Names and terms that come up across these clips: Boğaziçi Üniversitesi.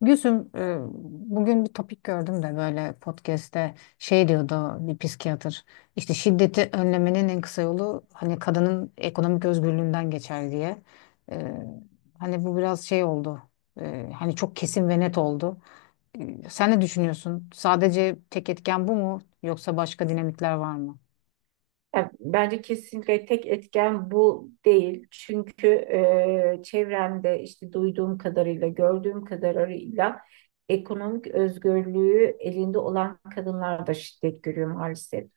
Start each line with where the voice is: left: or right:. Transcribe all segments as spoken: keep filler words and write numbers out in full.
left: Gülsüm, e, bugün bir topik gördüm de böyle podcast'te şey diyordu bir psikiyatır. İşte şiddeti önlemenin en kısa yolu hani kadının ekonomik özgürlüğünden geçer diye. E, hani bu biraz şey oldu. E, hani çok kesin ve net oldu. E, sen ne düşünüyorsun? Sadece tek etken bu mu yoksa başka dinamikler var mı?
right: Yani bence kesinlikle tek etken bu değil. Çünkü e, çevremde işte duyduğum kadarıyla, gördüğüm kadarıyla ekonomik özgürlüğü elinde olan kadınlar da şiddet görüyor maalesef.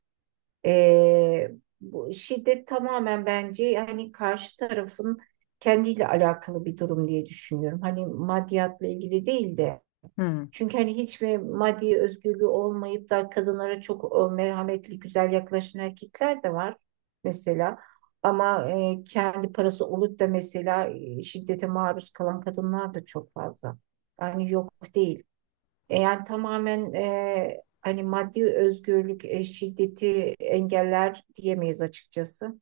right: E, Bu şiddet tamamen bence yani karşı tarafın kendiyle alakalı bir durum diye düşünüyorum. Hani maddiyatla ilgili değil de
left: Hmm,
right: çünkü hani hiçbir maddi özgürlüğü olmayıp da kadınlara çok e, merhametli, güzel yaklaşan erkekler de var mesela. Ama e, kendi parası olup da mesela e, şiddete maruz kalan kadınlar da çok fazla. Yani yok değil. E, yani tamamen e, hani maddi özgürlük e, şiddeti engeller diyemeyiz açıkçası.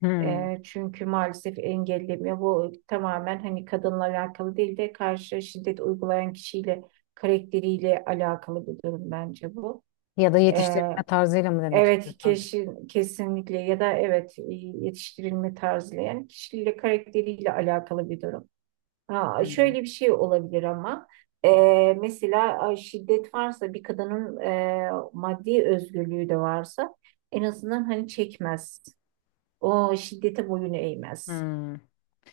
left: hmm.
right: E, çünkü maalesef engellemiyor. Bu tamamen hani kadınla alakalı değil de karşı şiddet uygulayan kişiyle karakteriyle alakalı bir durum bence bu.
left: Ya da
right: E,
left: yetiştirme tarzıyla mı demek
right: evet
left: istiyorsan?
right: kesin, kesinlikle ya da evet e, yetiştirilme tarzıyla yani kişiyle karakteriyle alakalı bir durum. Ha,
left: Hmm,
right: şöyle bir şey olabilir ama e, mesela ay, şiddet varsa bir kadının e, maddi özgürlüğü de varsa en azından hani çekmez. O şiddete boyun eğmez.
left: hmm.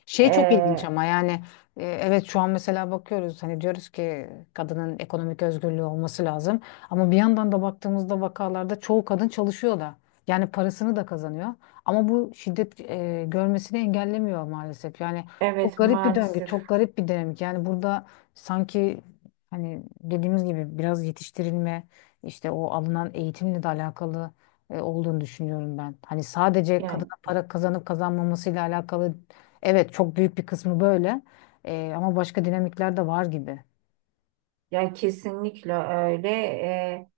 left: Şey çok ilginç
right: Ee,
left: ama yani e, evet, şu an mesela bakıyoruz, hani diyoruz ki kadının ekonomik özgürlüğü olması lazım, ama bir yandan da baktığımızda vakalarda çoğu kadın çalışıyor da, yani parasını da kazanıyor, ama bu şiddet e, görmesini engellemiyor maalesef yani. Çok
right: evet
left: garip bir döngü,
right: maalesef
left: çok garip bir dinamik yani burada. Sanki hani dediğimiz gibi biraz yetiştirilme, işte o alınan eğitimle de alakalı e, olduğunu düşünüyorum ben, hani sadece
right: yani,
left: kadına para kazanıp kazanmamasıyla alakalı. Evet, çok büyük bir kısmı böyle. Ee, ama başka dinamikler de var gibi.
right: yani kesinlikle öyle. Ee,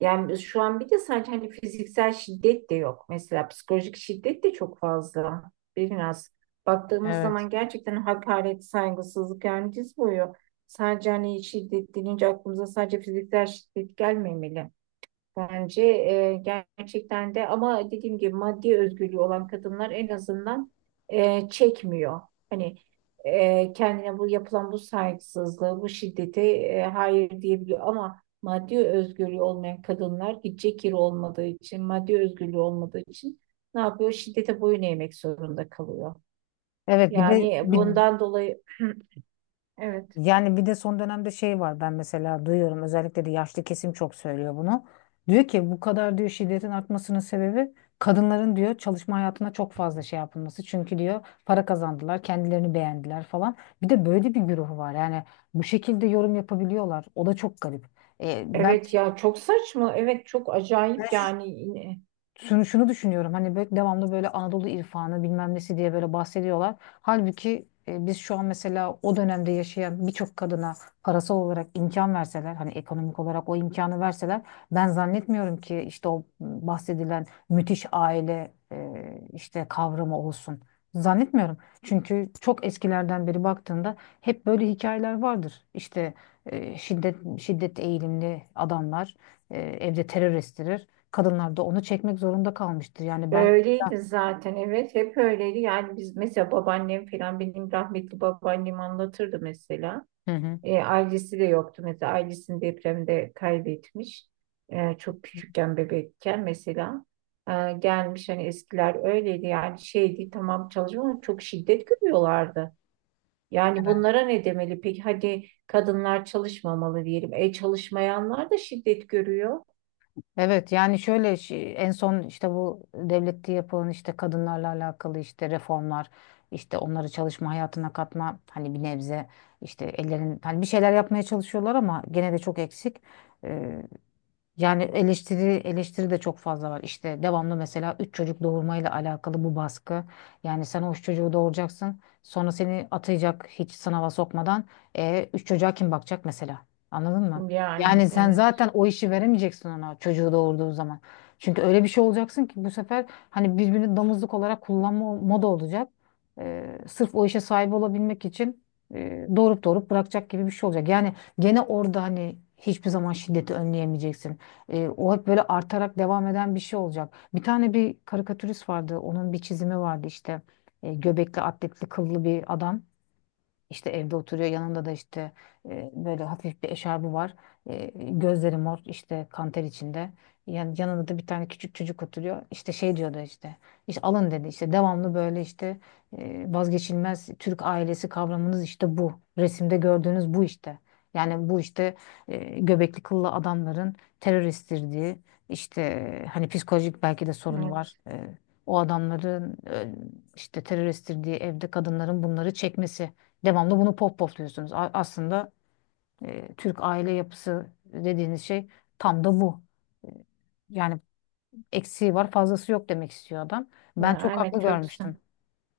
right: yani şu an bir de sadece hani fiziksel şiddet de yok. Mesela psikolojik şiddet de çok fazla. Biraz baktığımız
left: Evet.
right: zaman gerçekten hakaret, saygısızlık yani diz boyu. Sadece hani şiddet deyince aklımıza sadece fiziksel şiddet gelmemeli. Bence e, gerçekten de ama dediğim gibi maddi özgürlüğü olan kadınlar en azından e, çekmiyor. Hani e, kendine bu yapılan bu saygısızlığı, bu şiddeti e, hayır diyebiliyor ama maddi özgürlüğü olmayan kadınlar gidecek yeri olmadığı için, maddi özgürlüğü olmadığı için ne yapıyor? Şiddete boyun eğmek zorunda kalıyor.
left: Evet bir de
right: Yani
left: bir, hı.
right: bundan dolayı evet.
left: Yani bir de son dönemde şey var, ben mesela duyuyorum, özellikle de yaşlı kesim çok söylüyor bunu. Diyor ki, bu kadar diyor şiddetin artmasının sebebi kadınların diyor çalışma hayatına çok fazla şey yapılması. Çünkü diyor para kazandılar, kendilerini beğendiler falan. Bir de böyle bir güruh var. Yani bu şekilde yorum yapabiliyorlar. O da çok garip. Ee, ben
right: Evet ya çok saçma. Evet çok acayip yani.
left: şunu, şunu düşünüyorum, hani böyle devamlı böyle Anadolu irfanı bilmem nesi diye böyle bahsediyorlar. Halbuki e, biz şu an mesela o dönemde yaşayan birçok kadına parasal olarak imkan verseler, hani ekonomik olarak o imkanı verseler, ben zannetmiyorum ki işte o bahsedilen müthiş aile e, işte kavramı olsun. Zannetmiyorum. Çünkü çok eskilerden beri baktığında hep böyle hikayeler vardır. İşte e, şiddet şiddet eğilimli adamlar e, evde terör estirir, kadınlar da onu çekmek zorunda kalmıştır. Yani ben...
right: Öyleydi zaten, evet, hep öyleydi yani biz mesela babaannem falan, benim rahmetli babaannem anlatırdı mesela.
left: Hı hı.
right: E, ailesi de yoktu mesela, ailesini depremde kaybetmiş. E, çok küçükken bebekken mesela. E, gelmiş hani eskiler öyleydi yani şeydi tamam çalışma ama çok şiddet görüyorlardı. Yani
left: Evet.
right: bunlara ne demeli peki, hadi kadınlar çalışmamalı diyelim, e çalışmayanlar da şiddet görüyor.
left: Evet yani şöyle şey- en son işte bu devlette yapılan işte kadınlarla alakalı işte reformlar, işte onları çalışma hayatına katma, hani bir nebze işte ellerin hani bir şeyler yapmaya çalışıyorlar ama gene de çok eksik. Yani eleştiri, eleştiri de çok fazla var. İşte devamlı mesela üç çocuk doğurmayla alakalı bu baskı. Yani sen o üç çocuğu doğuracaksın. Sonra seni atayacak hiç sınava sokmadan. E, üç çocuğa kim bakacak mesela? Anladın mı?
right: Yani
left: Yani sen
right: evet.
left: zaten o işi veremeyeceksin ona çocuğu doğurduğu zaman. Çünkü öyle bir şey olacaksın ki bu sefer hani birbirini damızlık olarak kullanma moda olacak. E, sırf o işe sahip olabilmek için e, doğurup doğurup bırakacak gibi bir şey olacak. Yani gene orada hani hiçbir zaman şiddeti önleyemeyeceksin. E, o hep böyle artarak devam eden bir şey olacak. Bir tane bir karikatürist vardı. Onun bir çizimi vardı işte. E, göbekli, atletli, kıllı bir adam. İşte evde oturuyor, yanında da işte e, böyle hafif bir eşarbı var. E, gözleri mor, işte kanter içinde. Yani yanında da bir tane küçük çocuk oturuyor. İşte şey diyordu işte. İşte alın dedi, işte devamlı böyle işte e, vazgeçilmez Türk ailesi kavramınız işte bu. Resimde gördüğünüz bu işte. Yani bu işte e, göbekli kıllı adamların teröristtirdiği işte e, hani psikolojik belki de sorunu var.
right: Evet
left: E, o adamların e, işte teröristtirdiği evde kadınların bunları çekmesi. Devamlı bunu pop popluyorsunuz. A- Aslında e, Türk aile yapısı dediğiniz şey tam da bu. E, Yani eksiği var, fazlası yok demek istiyor adam. Ben
right: ya,
left: çok
right: evet
left: haklı
right: çok.
left: görmüştüm.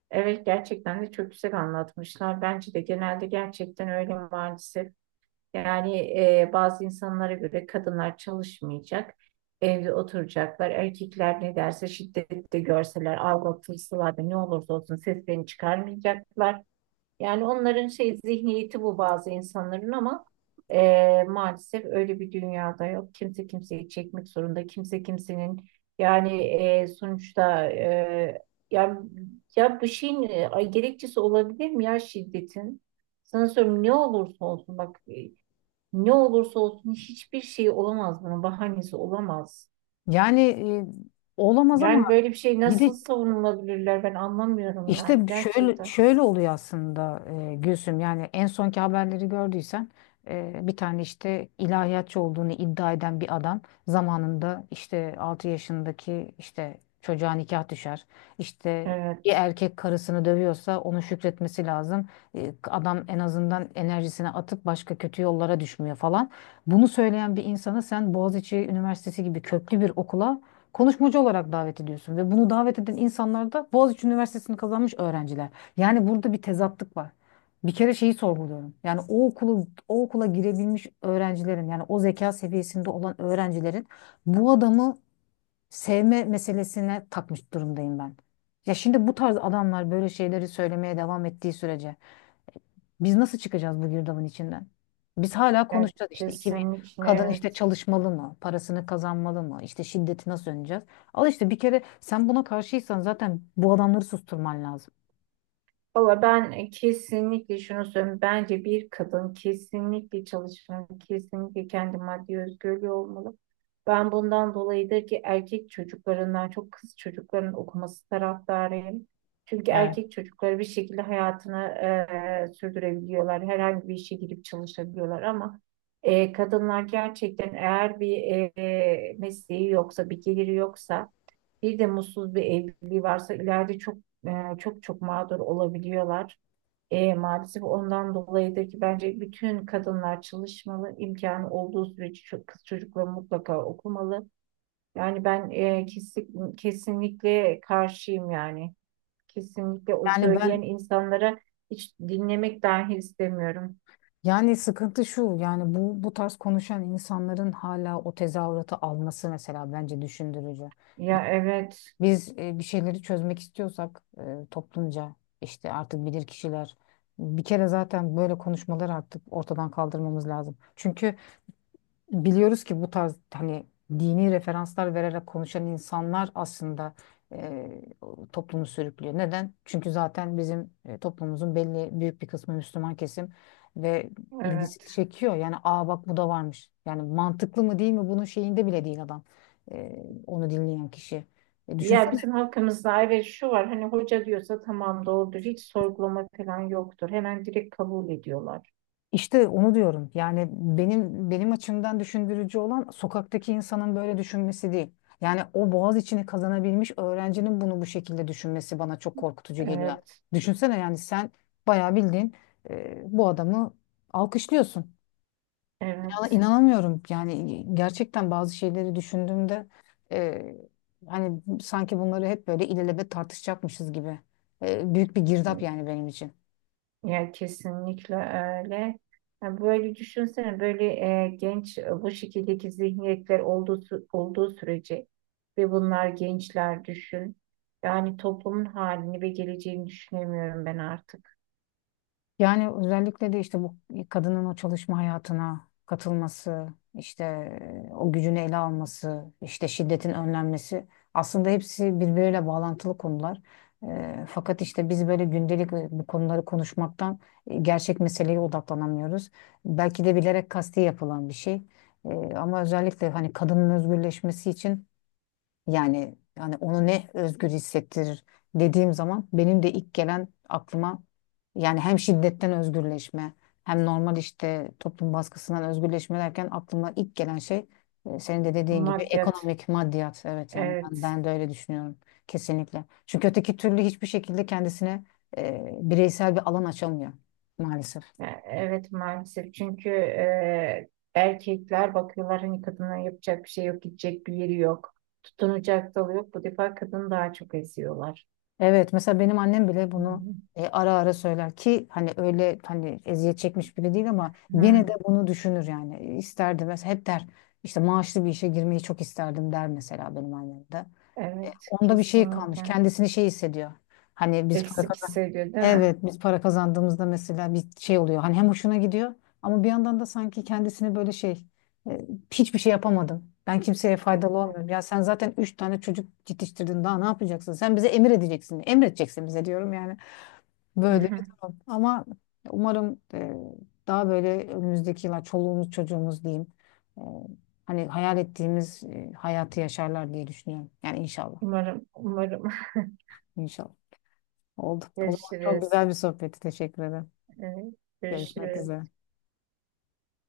right: Evet gerçekten de çok güzel anlatmışlar. Bence de genelde gerçekten öyle maalesef. Yani e, bazı insanlara göre kadınlar çalışmayacak, evde oturacaklar. Erkekler ne derse şiddette görseler, aldatılsalar da ne olursa olsun seslerini çıkarmayacaklar. Yani onların şey zihniyeti bu, bazı insanların ama e, maalesef öyle bir dünyada yok. Kimse kimseyi çekmek zorunda. Kimse kimsenin yani e, sonuçta e, ya, ya bu şeyin e, ay, gerekçesi olabilir mi ya şiddetin? Sana söylüyorum ne olursa olsun bak e, ne olursa olsun hiçbir şey olamaz, bunun bahanesi olamaz.
left: Yani e, olamaz ama
right: Yani böyle bir şey
left: bir
right: nasıl
left: de...
right: savunulabilirler, ben anlamıyorum yani
left: İşte şöyle
right: gerçekten.
left: şöyle oluyor aslında. e, Gülsüm, yani en sonki haberleri gördüysen, e, bir tane işte ilahiyatçı olduğunu iddia eden bir adam zamanında işte altı yaşındaki işte çocuğa nikah düşer. İşte bir
right: Evet.
left: erkek karısını dövüyorsa onu şükretmesi lazım. E, adam en azından enerjisini atıp başka kötü yollara düşmüyor falan. Bunu söyleyen bir insana sen Boğaziçi Üniversitesi gibi köklü bir okula konuşmacı olarak davet ediyorsun ve bunu davet eden insanlar da Boğaziçi Üniversitesi'ni kazanmış öğrenciler. Yani burada bir tezatlık var. Bir kere şeyi sorguluyorum. Yani o okulu, o okula girebilmiş öğrencilerin, yani o zeka seviyesinde olan öğrencilerin bu adamı sevme meselesine takmış durumdayım ben. Ya şimdi bu tarz adamlar böyle şeyleri söylemeye devam ettiği sürece biz nasıl çıkacağız bu girdabın içinden? Biz hala
right: Yani
left: konuşacağız işte iki bin
right: kesinlikle
left: kadın işte
right: evet.
left: çalışmalı mı? Parasını kazanmalı mı? İşte şiddeti nasıl önleyeceğiz? Al işte bir kere sen buna karşıysan zaten bu adamları susturman lazım.
right: Valla ben kesinlikle şunu söyleyeyim. Bence bir kadın kesinlikle çalışmalı, kesinlikle kendi maddi özgürlüğü olmalı. Ben bundan dolayıdır ki erkek çocuklarından çok kız çocuklarının okuması taraftarıyım. Çünkü
left: Evet.
right: erkek çocukları bir şekilde hayatını eee, sürdürebiliyorlar. Herhangi bir işe girip çalışabiliyorlar ama eee, kadınlar gerçekten eğer bir eee, mesleği yoksa, bir geliri yoksa, bir de mutsuz bir evliliği varsa ileride çok e, çok çok mağdur olabiliyorlar. E, maalesef ondan dolayıdır ki bence bütün kadınlar çalışmalı, imkanı olduğu sürece ço- kız çocukları mutlaka okumalı. Yani ben e, kesin, kesinlikle karşıyım yani. Kesinlikle o
left: Yani
right: söyleyen
left: ben,
right: insanlara hiç dinlemek dahi istemiyorum.
left: yani sıkıntı şu, yani bu bu tarz konuşan insanların hala o tezahüratı alması mesela bence düşündürücü.
right: Ya evet,
left: Biz e, bir şeyleri çözmek istiyorsak, e, toplumca işte artık bilir kişiler, bir kere zaten böyle konuşmaları artık ortadan kaldırmamız lazım. Çünkü biliyoruz ki bu tarz hani dini referanslar vererek konuşan insanlar aslında e, toplumu sürüklüyor. Neden? Çünkü zaten bizim e, toplumumuzun belli büyük bir kısmı Müslüman kesim ve ilgisi
right: evet.
left: çekiyor. Yani, aa bak bu da varmış. Yani mantıklı mı değil mi bunun şeyinde bile değil adam. E, onu dinleyen kişi. E,
right: Ya
left: düşünsene
right: bizim halkımızda evet şu var, hani hoca diyorsa tamam doğrudur. Hiç sorgulama falan yoktur. Hemen direkt kabul ediyorlar.
left: İşte onu diyorum. Yani benim benim açımdan düşündürücü olan sokaktaki insanın böyle düşünmesi değil. Yani o Boğaziçi'ni kazanabilmiş öğrencinin bunu bu şekilde düşünmesi bana çok korkutucu geliyor.
right: Evet,
left: Düşünsene yani sen bayağı bildiğin e, bu adamı alkışlıyorsun. Ya
right: evet.
left: inanamıyorum. Yani gerçekten bazı şeyleri düşündüğümde e, hani sanki bunları hep böyle ilelebet tartışacakmışız gibi. E, büyük bir girdap yani benim için.
right: Ya kesinlikle öyle. Ya böyle düşünsene, böyle e, genç e, bu şekildeki zihniyetler olduğu, sü- olduğu sürece ve bunlar gençler, düşün. Yani toplumun halini ve geleceğini düşünemiyorum ben artık.
left: Yani özellikle de işte bu kadının o çalışma hayatına katılması, işte e, o gücünü ele alması, işte şiddetin önlenmesi aslında hepsi birbiriyle bağlantılı konular. E, fakat işte biz böyle gündelik e, bu konuları konuşmaktan e, gerçek meseleye odaklanamıyoruz. Belki de bilerek kasti yapılan bir şey. E, ama özellikle hani kadının özgürleşmesi için, yani yani onu ne özgür hissettirir dediğim zaman benim de ilk gelen aklıma, yani hem şiddetten özgürleşme, hem normal işte toplum baskısından özgürleşme derken aklıma ilk gelen şey e, senin de dediğin gibi
right: Maddiyat,
left: ekonomik maddiyat. Evet yani ben,
right: evet.
left: ben de öyle düşünüyorum kesinlikle. Çünkü öteki türlü hiçbir şekilde kendisine e, bireysel bir alan açamıyor maalesef.
right: Ya, evet maalesef çünkü e, erkekler bakıyorlar hani kadına yapacak bir şey yok, gidecek bir yeri yok, tutunacak dalı yok, bu defa kadını daha çok eziyorlar.
left: Evet, mesela benim annem bile
right: Hı
left: bunu
right: hı.
left: e, ara ara söyler ki hani öyle hani eziyet çekmiş biri değil, ama
right: Hı,
left: gene de bunu düşünür yani. E, isterdi mesela, hep der işte maaşlı bir işe girmeyi çok isterdim der mesela benim annem de. E,
right: evet
left: onda bir şey kalmış,
right: kesinlikle.
left: kendisini şey hissediyor, hani biz para...
right: Eksik hissediyor değil mi?
left: Evet, biz para kazandığımızda mesela bir şey oluyor, hani hem hoşuna gidiyor ama bir yandan da sanki kendisini böyle şey e, hiçbir şey yapamadım, ben kimseye faydalı olmuyorum. Ya sen zaten üç tane çocuk yetiştirdin daha ne yapacaksın? Sen bize emir edeceksin. Emredeceksin bize diyorum yani.
right: Hı
left: Böyle bir
right: hı.
left: durum. Ama umarım e, daha böyle önümüzdeki yıllar çoluğumuz çocuğumuz diyeyim, e, hani hayal ettiğimiz e, hayatı yaşarlar diye düşünüyorum. Yani inşallah.
right: Umarım, umarım.
left: İnşallah. Oldu. O zaman çok
right: Görüşürüz.
left: güzel bir sohbetti. Teşekkür ederim.
right: Evet,
left: Görüşmek üzere.
right: görüşürüz.